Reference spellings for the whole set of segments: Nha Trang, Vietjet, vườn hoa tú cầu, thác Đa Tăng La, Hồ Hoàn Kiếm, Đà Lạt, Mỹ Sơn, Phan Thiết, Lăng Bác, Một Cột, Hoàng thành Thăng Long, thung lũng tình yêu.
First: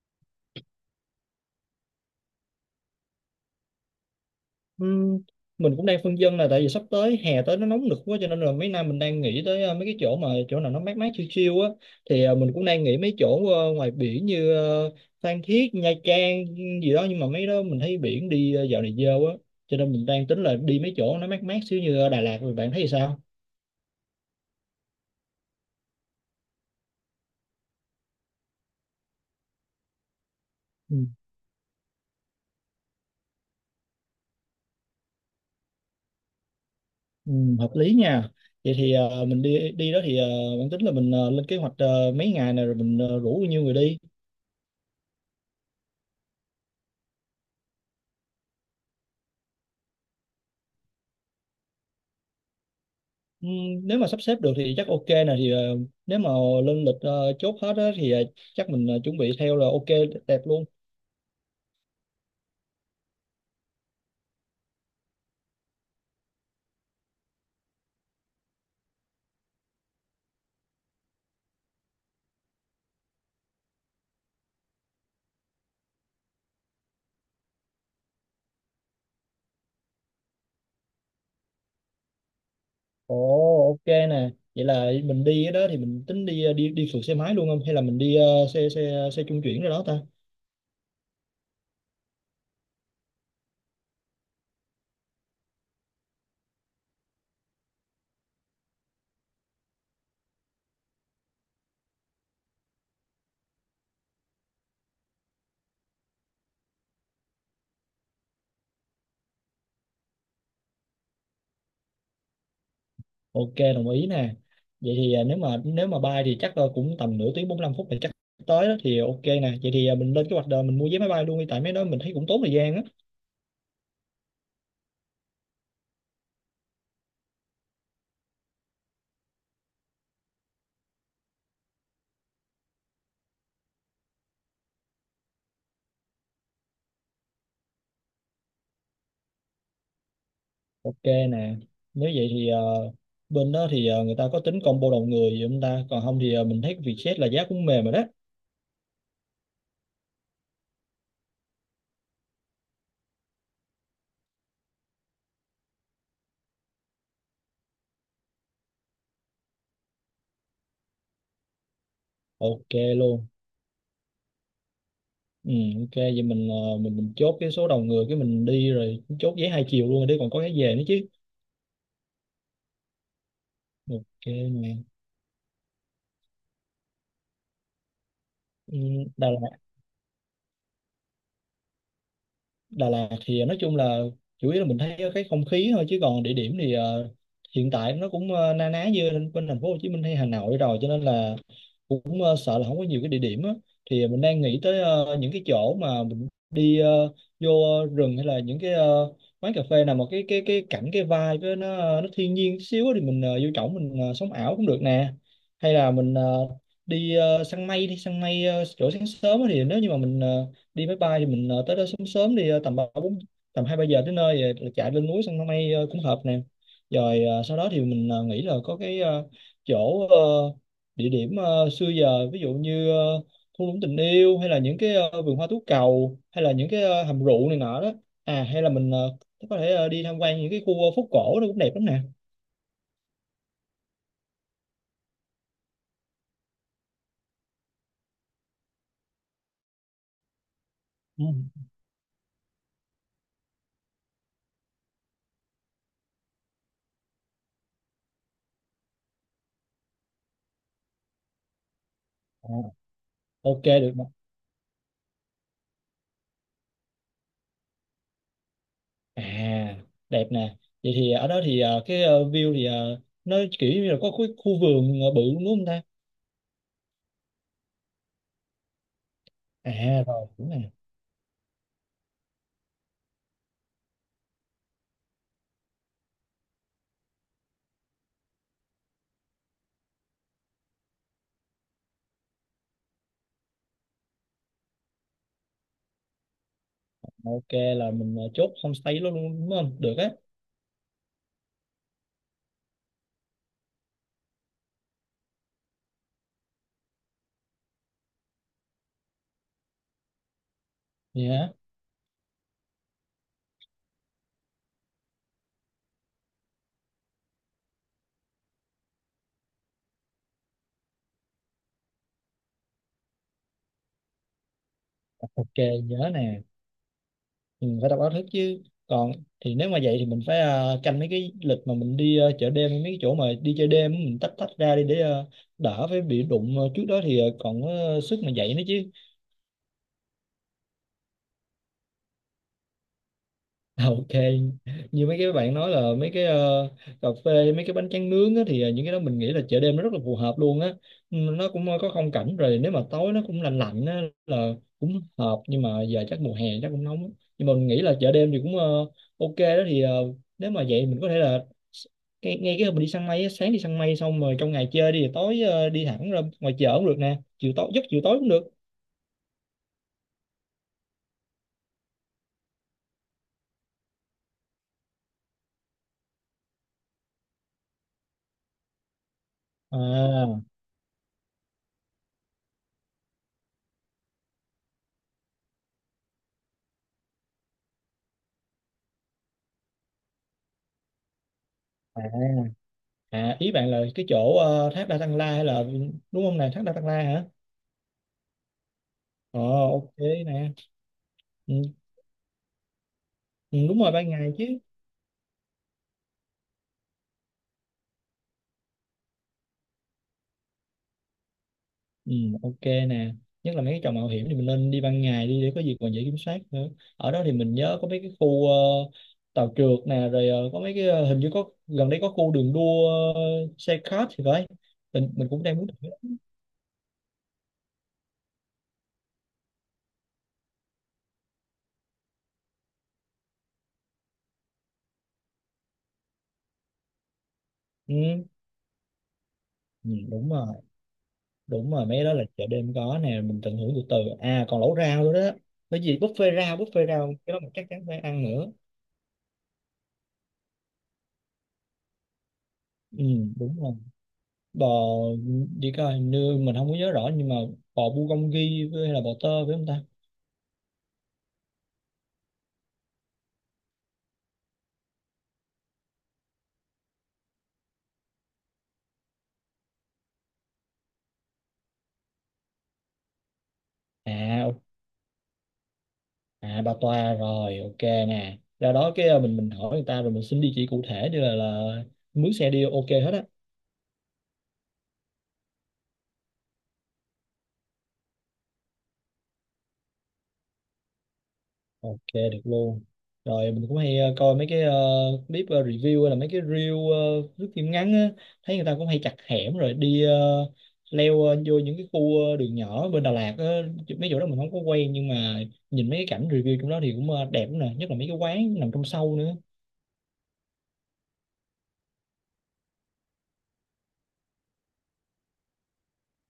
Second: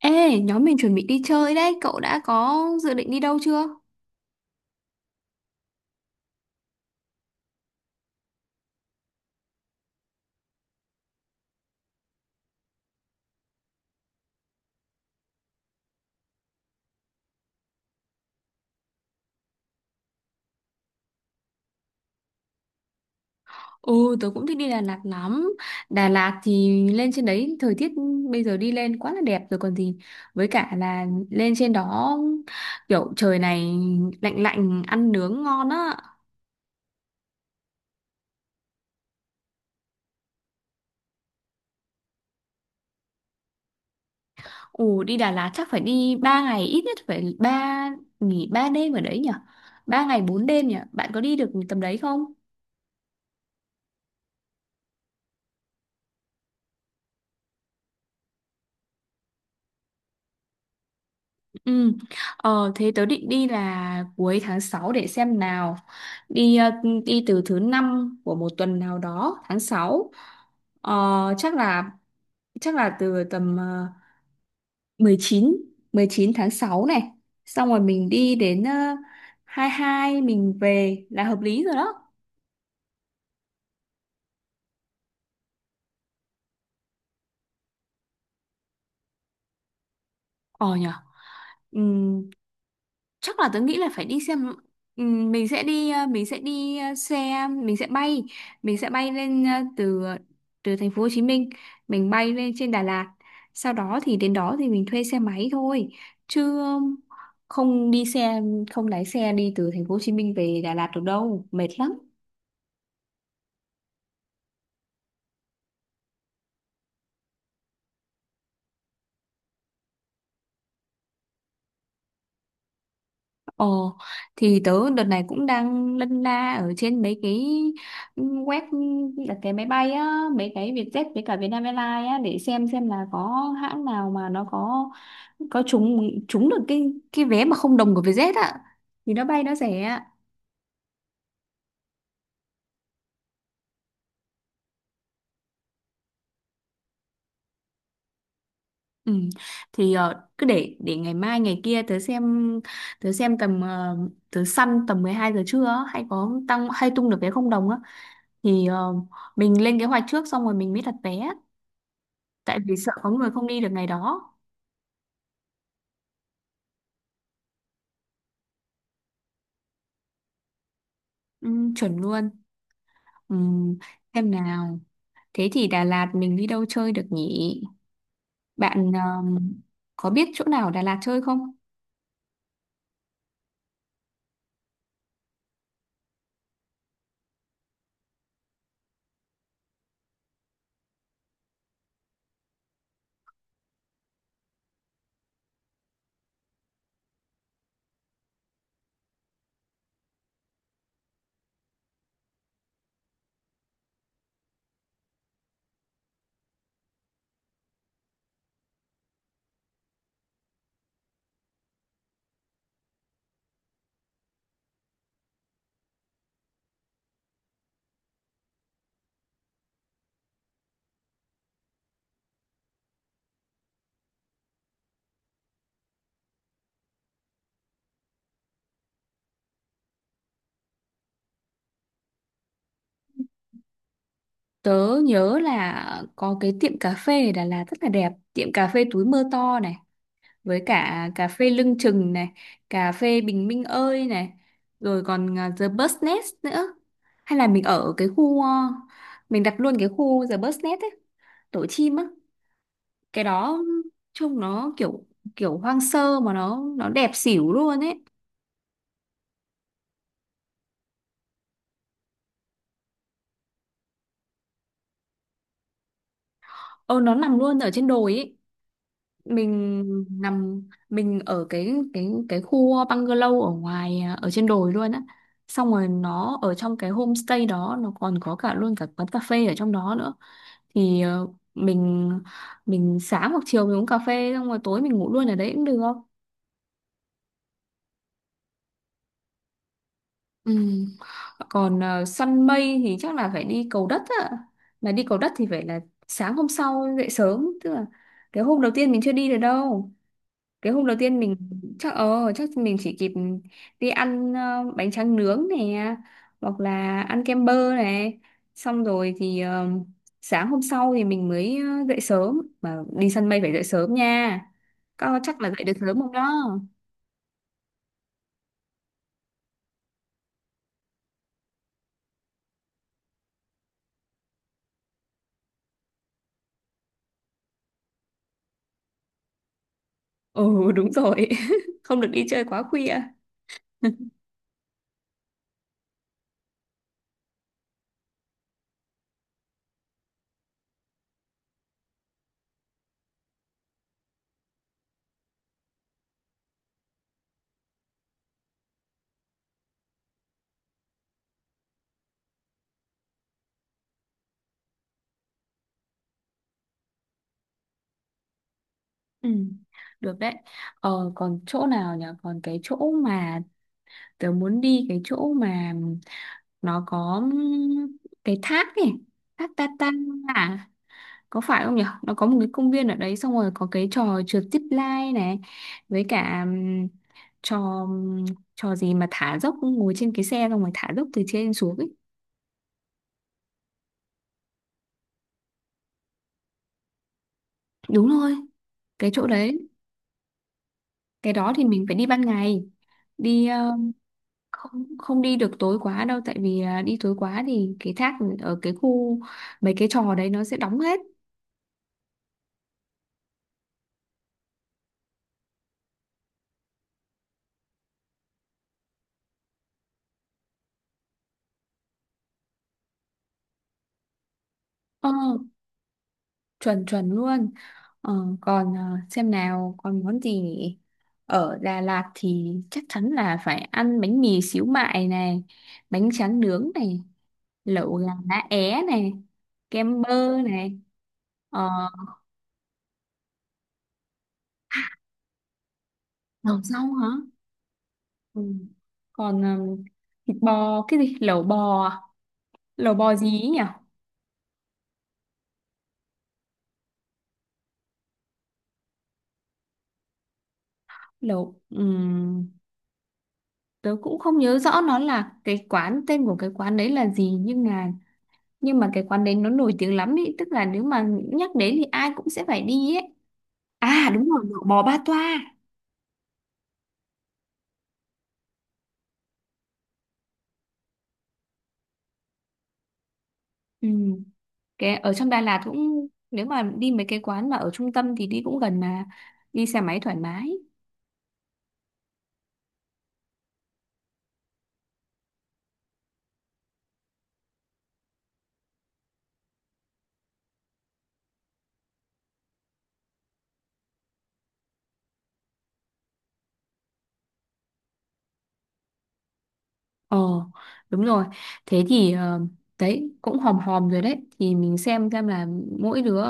Ê, nhóm mình chuẩn bị đi chơi đấy, cậu đã có dự định đi đâu chưa? Ừm, mình cũng đang phân vân là tại vì sắp tới hè tới nó nóng nực quá cho nên là mấy năm mình đang nghĩ tới mấy cái chỗ mà chỗ nào nó mát mát chill chill á thì mình cũng đang nghĩ mấy chỗ ngoài biển như Phan Thiết, Nha Trang gì đó nhưng mà mấy đó mình thấy biển đi dạo này dơ quá cho nên mình đang tính là đi mấy chỗ nó mát mát xíu như Đà Lạt rồi bạn thấy thì sao? Ừ, tớ cũng thích đi Đà Lạt lắm. Đà Lạt thì lên trên đấy thời tiết bây giờ đi lên quá là đẹp rồi còn gì. Với cả Ừ. là lên trên đó kiểu trời này lạnh lạnh ăn nướng ngon á. Ừ, hợp lý nha. Vậy thì mình đi đi đó thì bạn tính là mình lên kế hoạch mấy ngày này rồi mình rủ bao nhiêu người đi? Ồ, đi Đà Lạt chắc phải đi 3 ngày, ít nhất phải nghỉ 3 đêm ở đấy nhỉ? 3 ngày 4 đêm nhỉ? Bạn có đi được tầm đấy không? Ừ, nếu mà sắp xếp được thì chắc ok nè thì nếu mà lên lịch chốt hết á, thì chắc mình chuẩn bị theo là ok đẹp luôn. Ừ. Ờ, thế tớ định đi là cuối tháng sáu, để xem nào. Đi ờ, đi từ thứ năm của một tuần nào đó, tháng sáu. Ờ, chắc là chắc là từ tầm 19 tháng 6 này. Xong rồi mình đi đến 22 mình về là hợp lý rồi đó. Ồ, ok nè, vậy là mình đi đó thì mình tính đi đi đi phượt xe máy luôn không hay là mình đi xe xe xe trung chuyển rồi đó ta? Ờ nhở. Ừ, chắc là tớ nghĩ là phải đi xem. Mình sẽ đi ờ, mình sẽ đi ờ, xe mình sẽ bay, lên từ ờ, từ thành phố Hồ Chí Minh mình bay lên trên Đà Lạt, sau đó thì đến đó thì mình thuê xe máy thôi, chứ không đi xe không lái xe đi từ thành phố Hồ Chí Minh về Đà Lạt được đâu, mệt lắm. Ok, đồng ý nè. Vậy thì nếu mà bay thì chắc cũng tầm nửa tiếng 45 phút thì chắc tới đó thì ok nè. Vậy thì mình lên kế hoạch đời mình mua vé máy bay luôn đi tại mấy đó mình thấy cũng tốn thời gian á. Ồ, thì tớ đợt này cũng đang lân la ở trên mấy cái web đặt vé máy bay á, mấy cái Vietjet với cả Vietnam Airlines á, để xem là có hãng nào mà nó có trúng trúng được cái vé mà không đồng của Vietjet á thì nó bay nó rẻ ạ. Ok nè, nếu vậy thì bên đó thì người ta có tính combo đầu người gì không ta? Còn không thì mình thấy Vietjet là giá cũng mềm rồi đó. Ừ. Thì cứ để ngày mai ngày kia tớ xem tầm ờ, tớ săn tầm 12 giờ trưa á, hay có tăng hay tung được vé không đồng á, thì mình lên kế hoạch trước xong rồi mình mới đặt vé, tại Ok vì sợ có luôn. người không đi được ngày đó. Ừ, ok vậy mình mình chốt cái số đầu người cái mình đi rồi chốt vé hai chiều luôn rồi đi còn có cái về nữa chứ. Ừ, chuẩn luôn. Ừ, Ok xem nè. nào, thế thì Đà Lạt mình đi đâu chơi được nhỉ? Ừ, Bạn Đà có biết chỗ nào ở Đà Lạt chơi không? Đà Lạt thì nói chung là chủ yếu là mình thấy cái không khí thôi chứ còn địa điểm thì hiện tại nó cũng na ná như bên bên thành phố Hồ Chí Minh hay Hà Nội rồi cho nên là cũng sợ là không có nhiều cái địa điểm á. Thì mình đang nghĩ tới những cái chỗ mà mình đi vô rừng hay là những cái quán cà phê nào mà cái cảnh cái vibe với nó nó thiên nhiên chút xíu á thì mình vô trỏng mình sống ảo cũng được nè. Hay là mình đi săn mây, đi săn mây chỗ sáng sớm á thì nếu như mà mình đi máy bay thì mình tới đó sớm sớm đi tầm ba bốn tầm hai ba giờ tới nơi rồi chạy lên núi săn mây cũng hợp nè. Rồi sau đó thì mình nghĩ là có cái chỗ địa điểm xưa giờ ví dụ như thung lũng tình yêu hay là những cái vườn hoa tú cầu hay là những cái hầm rượu này nọ đó. À hay là mình có thể đi tham quan những cái khu phố cổ nó cũng đẹp lắm nè. Tớ nhớ là có cái tiệm cà phê ở Đà Lạt rất là đẹp, tiệm cà phê Túi Mơ To này, với cả Ừ. cà phê Lưng Chừng này, cà phê Bình Minh Ơi này, rồi còn The Bus Nest nữa. Hay là mình ở cái khu, mình đặt luôn cái khu The Bus Nest ấy, Tổ Chim á. Ờ, Cái đó ok được. trông nó kiểu kiểu hoang sơ mà nó đẹp xỉu luôn ấy. À, đẹp nè. Vậy thì ở đó thì cái view thì nó kiểu như là có khu vườn bự luôn đúng không ta? Ờ nó nằm luôn ở trên đồi ấy, mình À rồi, đúng nằm nè. mình ở cái khu bungalow ở ngoài, à, ở trên đồi luôn á. Xong rồi nó ở trong cái homestay đó, nó còn có cả luôn cả quán cà phê ở trong đó nữa. Thì mình mình sáng hoặc chiều mình uống cà phê xong rồi tối mình ngủ luôn ở đấy cũng được. Ok, là mình chốt homestay luôn đúng không? Được á. Ừ. Còn săn mây thì chắc là phải đi Cầu Đất ạ. Mà đi Cầu Đất thì phải là sáng hôm sau dậy sớm, tức là cái hôm đầu tiên mình chưa đi được đâu. Cái hôm đầu tiên mình Vậy chắc mình chỉ kịp đi ăn bánh tráng nướng này, hoặc là ăn kem bơ này. Xong rồi thì sáng hôm sau thì mình mới dậy sớm, mà đi săn mây phải dậy sớm nha. Các con chắc là ok, dậy được sớm nhớ không nè. đó? Mình phải đọc báo thức chứ. Còn thì nếu mà vậy thì mình phải canh mấy cái lịch mà mình đi chợ đêm mấy cái chỗ mà đi chơi đêm mình tách tách ra đi để đỡ phải bị đụng trước đó thì còn có sức mà dậy nữa chứ. Ừ, đúng rồi. Không được đi chơi quá khuya. Ok, như mấy cái bạn nói là mấy cái cà phê, mấy cái bánh tráng nướng á, thì những cái đó mình nghĩ là chợ đêm nó rất là phù hợp luôn á. Ừ, nó cũng có không cảnh rồi nếu mà tối nó cũng lạnh lạnh á, là cũng hợp nhưng mà giờ chắc mùa hè chắc cũng nóng á. Nhưng mà mình nghĩ là chợ đêm thì cũng ok đó thì nếu mà vậy mình có thể là s- ngay cái hôm mình đi săn mây á, sáng đi săn mây xong rồi trong ngày chơi đi rồi tối đi thẳng ra ngoài chợ cũng được nè, chiều tối cũng được. Ừ, được đấy. Ờ, còn chỗ nào nhỉ? Còn cái chỗ mà tớ muốn đi, cái chỗ mà nó có cái thác này, thác Tatan, À, à, có phải không nhỉ? Nó có một cái công viên ở đấy, xong rồi có cái trò trượt zip line này, với cả trò trò gì mà thả dốc, ngồi trên cái xe xong rồi thả dốc từ trên xuống ấy. à À, ý bạn là cái chỗ thác Đa Tăng La hay là đúng không nè, thác Đa Tăng La hả? Đúng rồi, cái chỗ Ờ đấy, ok nè. cái đó Ừ, thì mình phải đi ban ngày. Đi ừ, ờ, đúng rồi ban ngày chứ. không không đi được tối quá đâu, tại vì à, đi tối quá thì cái thác ở cái khu, mấy cái trò đấy nó sẽ đóng hết. Ừ, ok nè. Nhất là mấy cái trò mạo hiểm thì mình nên đi ban ngày đi để có gì còn dễ kiểm soát nữa. Ở đó thì mình nhớ có mấy cái khu tàu trượt nè rồi có mấy cái hình như có gần đây có khu đường đua ờ, xe kart thì phải. ờ Mình cũng đang muốn thử. chuẩn chuẩn luôn. ờ, còn à, xem nào, còn món gì nhỉ? Ở Đà Lạt thì chắc chắn là phải ăn bánh mì xíu mại này, bánh tráng nướng này, lẩu gà Ừ, lá é này, ừ, kem đúng bơ rồi. này. ờ, Đúng rồi mấy cái đó là chợ đêm có nè, mình tận hưởng từ từ. À còn lẩu rau nữa đó, bởi vì buffet rau lẩu rau buffet hả? rau cái đó mình chắc chắn phải ăn Ừ. nữa. Còn à, thịt bò, cái gì lẩu bò à? Lẩu Ừ, bò gì ấy nhỉ? đúng rồi bò, đi coi hình như mình không có nhớ rõ nhưng mà bò bulgogi với hay là bò tơ phải không ta? Lẩu tớ cũng không nhớ rõ nó là cái quán, tên của cái quán đấy là gì, nhưng mà cái quán đấy nó nổi tiếng lắm ý, tức là nếu mà nhắc đến thì ai cũng sẽ phải đi ấy. À đúng rồi, à o- lẩu bò Ba Toa. À bà toa rồi, ok nè, ra đó cái mình hỏi người ta rồi mình xin địa chỉ cụ thể để là mướn xe đi ok hết á. Ừm, cái ở trong Đà Lạt cũng, nếu mà đi mấy cái quán mà ở trung tâm thì đi cũng gần mà, đi xe máy thoải mái. Ok được luôn. Rồi mình cũng hay coi mấy cái clip review hay là mấy cái reel review phim ngắn á, thấy người ta cũng hay chặt hẻm rồi đi leo vô những cái khu đường nhỏ bên Đà Lạt á. Chứ mấy chỗ đó mình không có quen nhưng mà nhìn mấy cái cảnh review trong đó thì cũng đẹp lắm nè, nhất là mấy cái quán nằm trong sâu nữa. Ồ, đúng rồi. Thế thì đấy cũng hòm hòm rồi đấy. Thì mình xem là mỗi đứa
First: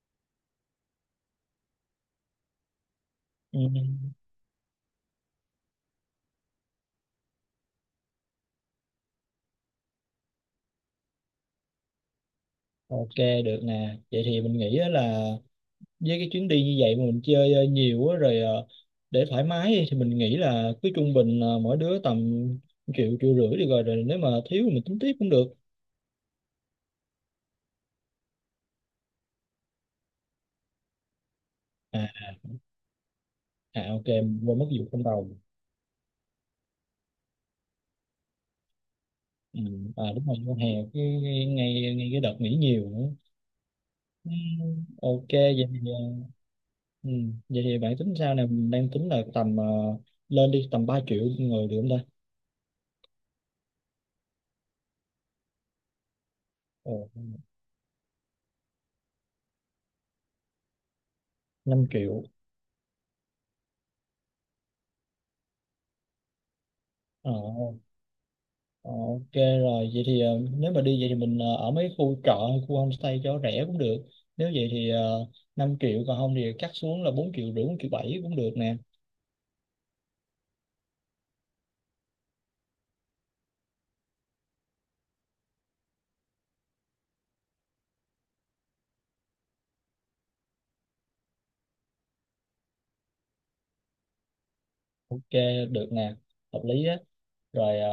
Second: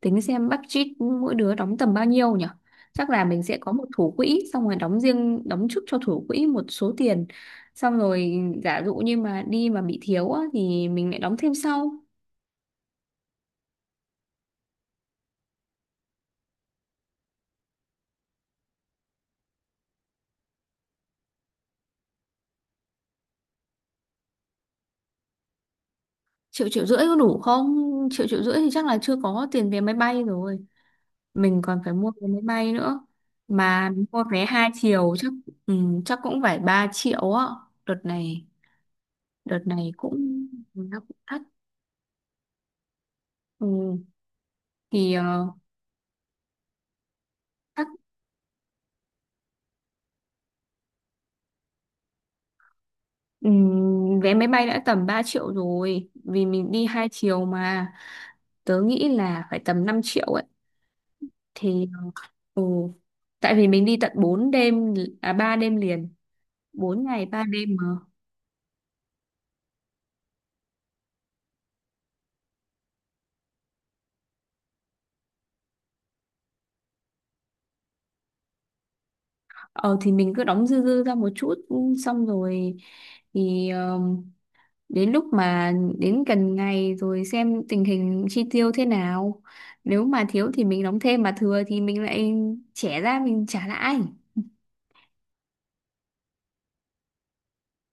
tính xem budget mỗi đứa đóng tầm bao nhiêu nhỉ? Chắc là mình sẽ Ừ. có một thủ quỹ, xong rồi đóng riêng, đóng trước cho thủ quỹ một số tiền. Xong rồi giả dụ như mà đi mà bị thiếu á, thì mình lại đóng thêm sau. Ok được nè. Vậy thì mình nghĩ á là với cái chuyến đi như vậy mà mình chơi nhiều á rồi để thoải mái đi thì mình nghĩ là cứ trung bình mỗi đứa tầm triệu triệu rưỡi đi rồi, rồi nếu mà thiếu thì mình tính tiếp cũng được. Triệu triệu rưỡi có đủ không? Triệu triệu rưỡi thì chắc là chưa có tiền vé máy bay rồi. Mình còn phải à, mua vé máy bay nữa, mà ok mua mình vé quên mất hai vụ trong chiều đầu. chắc. Ừ, chắc cũng phải 3 triệu á. đợt này đợt Ừ, này à đúng rồi cũng, con hè, nó cái cũng thắt. ngay ngay ngay cái đợt nghỉ nhiều nữa. Ừ, Ừ, thì ok vậy thì ừ, vậy thì chắc bạn tính sao nè, mình đang tính là tầm lên đi tầm 3 triệu người được không ta? ừ, vé máy bay đã tầm 3 triệu rồi, vì mình đi hai Ồ, chiều mà. Tớ nghĩ là phải tầm 5 triệu ấy. 5 Thì triệu ừ, tại vì mình đi tận 4 đêm, à 3 đêm liền, bốn ngày ờ. ba đêm mà. Ờ, ok rồi, vậy thì nếu mà đi vậy thì mình ở mấy khu trọ hay khu homestay cho rẻ cũng được. Nếu vậy thì uh, 5 triệu còn không thì cắt xuống là 4 triệu rưỡi, 4 triệu 7 cũng được nè. Ờ thì mình cứ đóng dư dư ra một chút. Ừ, xong rồi thì ờ, đến lúc mà đến gần ngày rồi xem tình hình chi tiêu thế nào, nếu mà thiếu thì mình đóng thêm, mà thừa thì mình lại trẻ ra mình trả lại. Ok, được nè, hợp lý á. Rồi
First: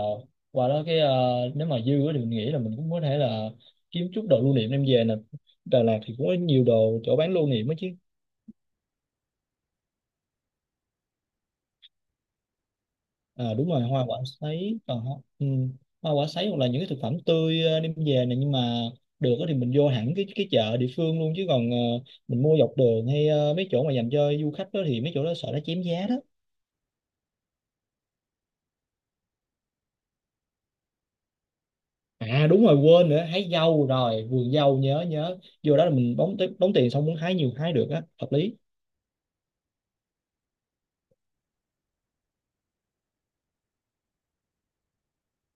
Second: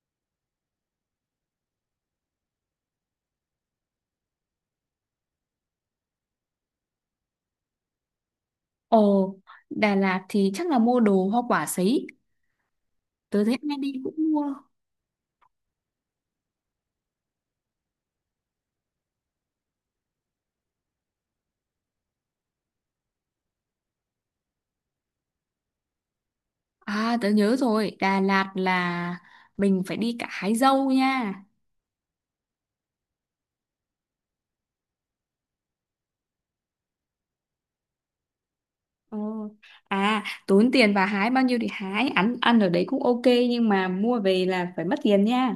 qua đó cái nếu mà dư á thì mình nghĩ là mình cũng có thể là kiếm chút đồ lưu niệm đem về nè. Đà Lạt thì cũng có nhiều đồ chỗ bán lưu niệm á chứ. Ồ, Đà Lạt thì chắc là mua đồ hoa quả sấy, tớ À thấy đúng ai rồi đi hoa cũng quả mua. sấy còn ừ. Hoa quả sấy hoặc là những cái thực phẩm tươi đem về này nhưng mà được á thì mình vô hẳn cái chợ địa phương luôn chứ còn mình mua dọc đường hay mấy chỗ mà dành cho du khách đó thì mấy chỗ đó sợ nó chém giá đó. À, tớ nhớ rồi, Đà Lạt là mình phải đi cả hái dâu nha. À đúng rồi quên nữa, hái dâu rồi vườn dâu nhớ nhớ, vô đó là mình đóng tiền xong muốn hái nhiều hái được á, hợp lý. Ờ. À, tốn tiền, và hái bao nhiêu thì hái, ăn ăn ở đấy cũng ok, nhưng mà mua về là phải mất tiền nha.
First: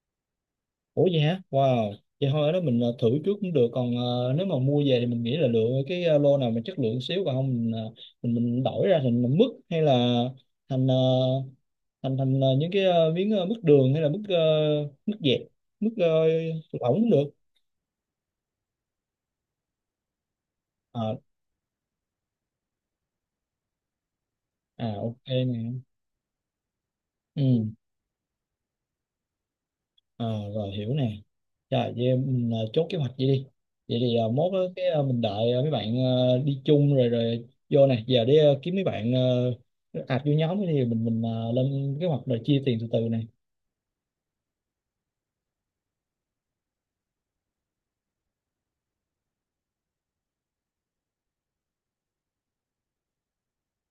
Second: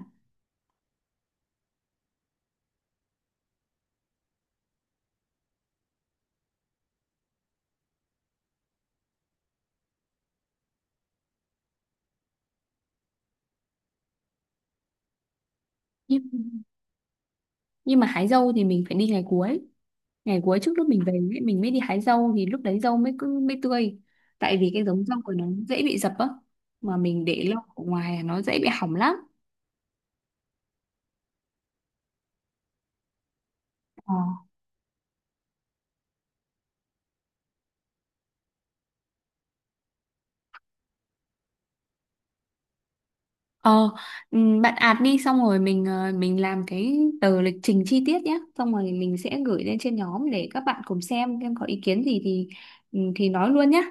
Ủa vậy hả? Wow. Vậy thôi ở đó mình thử trước cũng được. Còn nếu mà mua về thì mình nghĩ là lựa cái lô nào mà chất lượng xíu còn không mình mình đổi ra thành mứt hay là thành thành thành những cái miếng mứt đường hay là mứt mứt dẹt, mứt lỏng cũng được. Nhưng mà hái dâu thì mình phải đi ngày cuối, ngày cuối trước lúc mình về Ờ, ấy, mình mới đi hái dâu, thì lúc đấy dâu mới cứ mới tươi, tại vì cái à giống dâu ok của nó nè. dễ bị dập á, mà mình để Ừ. lâu ở ngoài là nó dễ bị hỏng lắm. À rồi hiểu nè. Rồi vậy mình chốt kế hoạch vậy đi. Vậy Ờ. thì mốt á, cái mình đợi mấy bạn đi chung rồi rồi vô nè. Giờ để kiếm mấy bạn ạt vô nhóm thì mình lên kế hoạch rồi chia tiền từ từ nè. ờ bạn ạt đi xong rồi mình làm cái tờ lịch trình chi tiết nhé, xong rồi mình sẽ gửi lên trên nhóm để các bạn cùng xem có ý kiến gì thì nói luôn nhé.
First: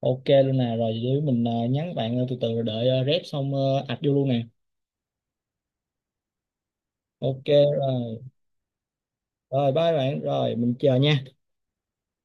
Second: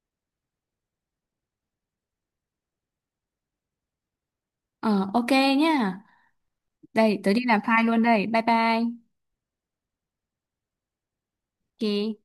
Ok luôn nè, rồi để mình nhắn bạn từ từ rồi đợi rep xong ạt vô luôn nè. Ờ, ok nhá, đây tớ đi Ok làm file luôn rồi đây, bye bye. rồi, bye bạn rồi mình chờ nha. Ok.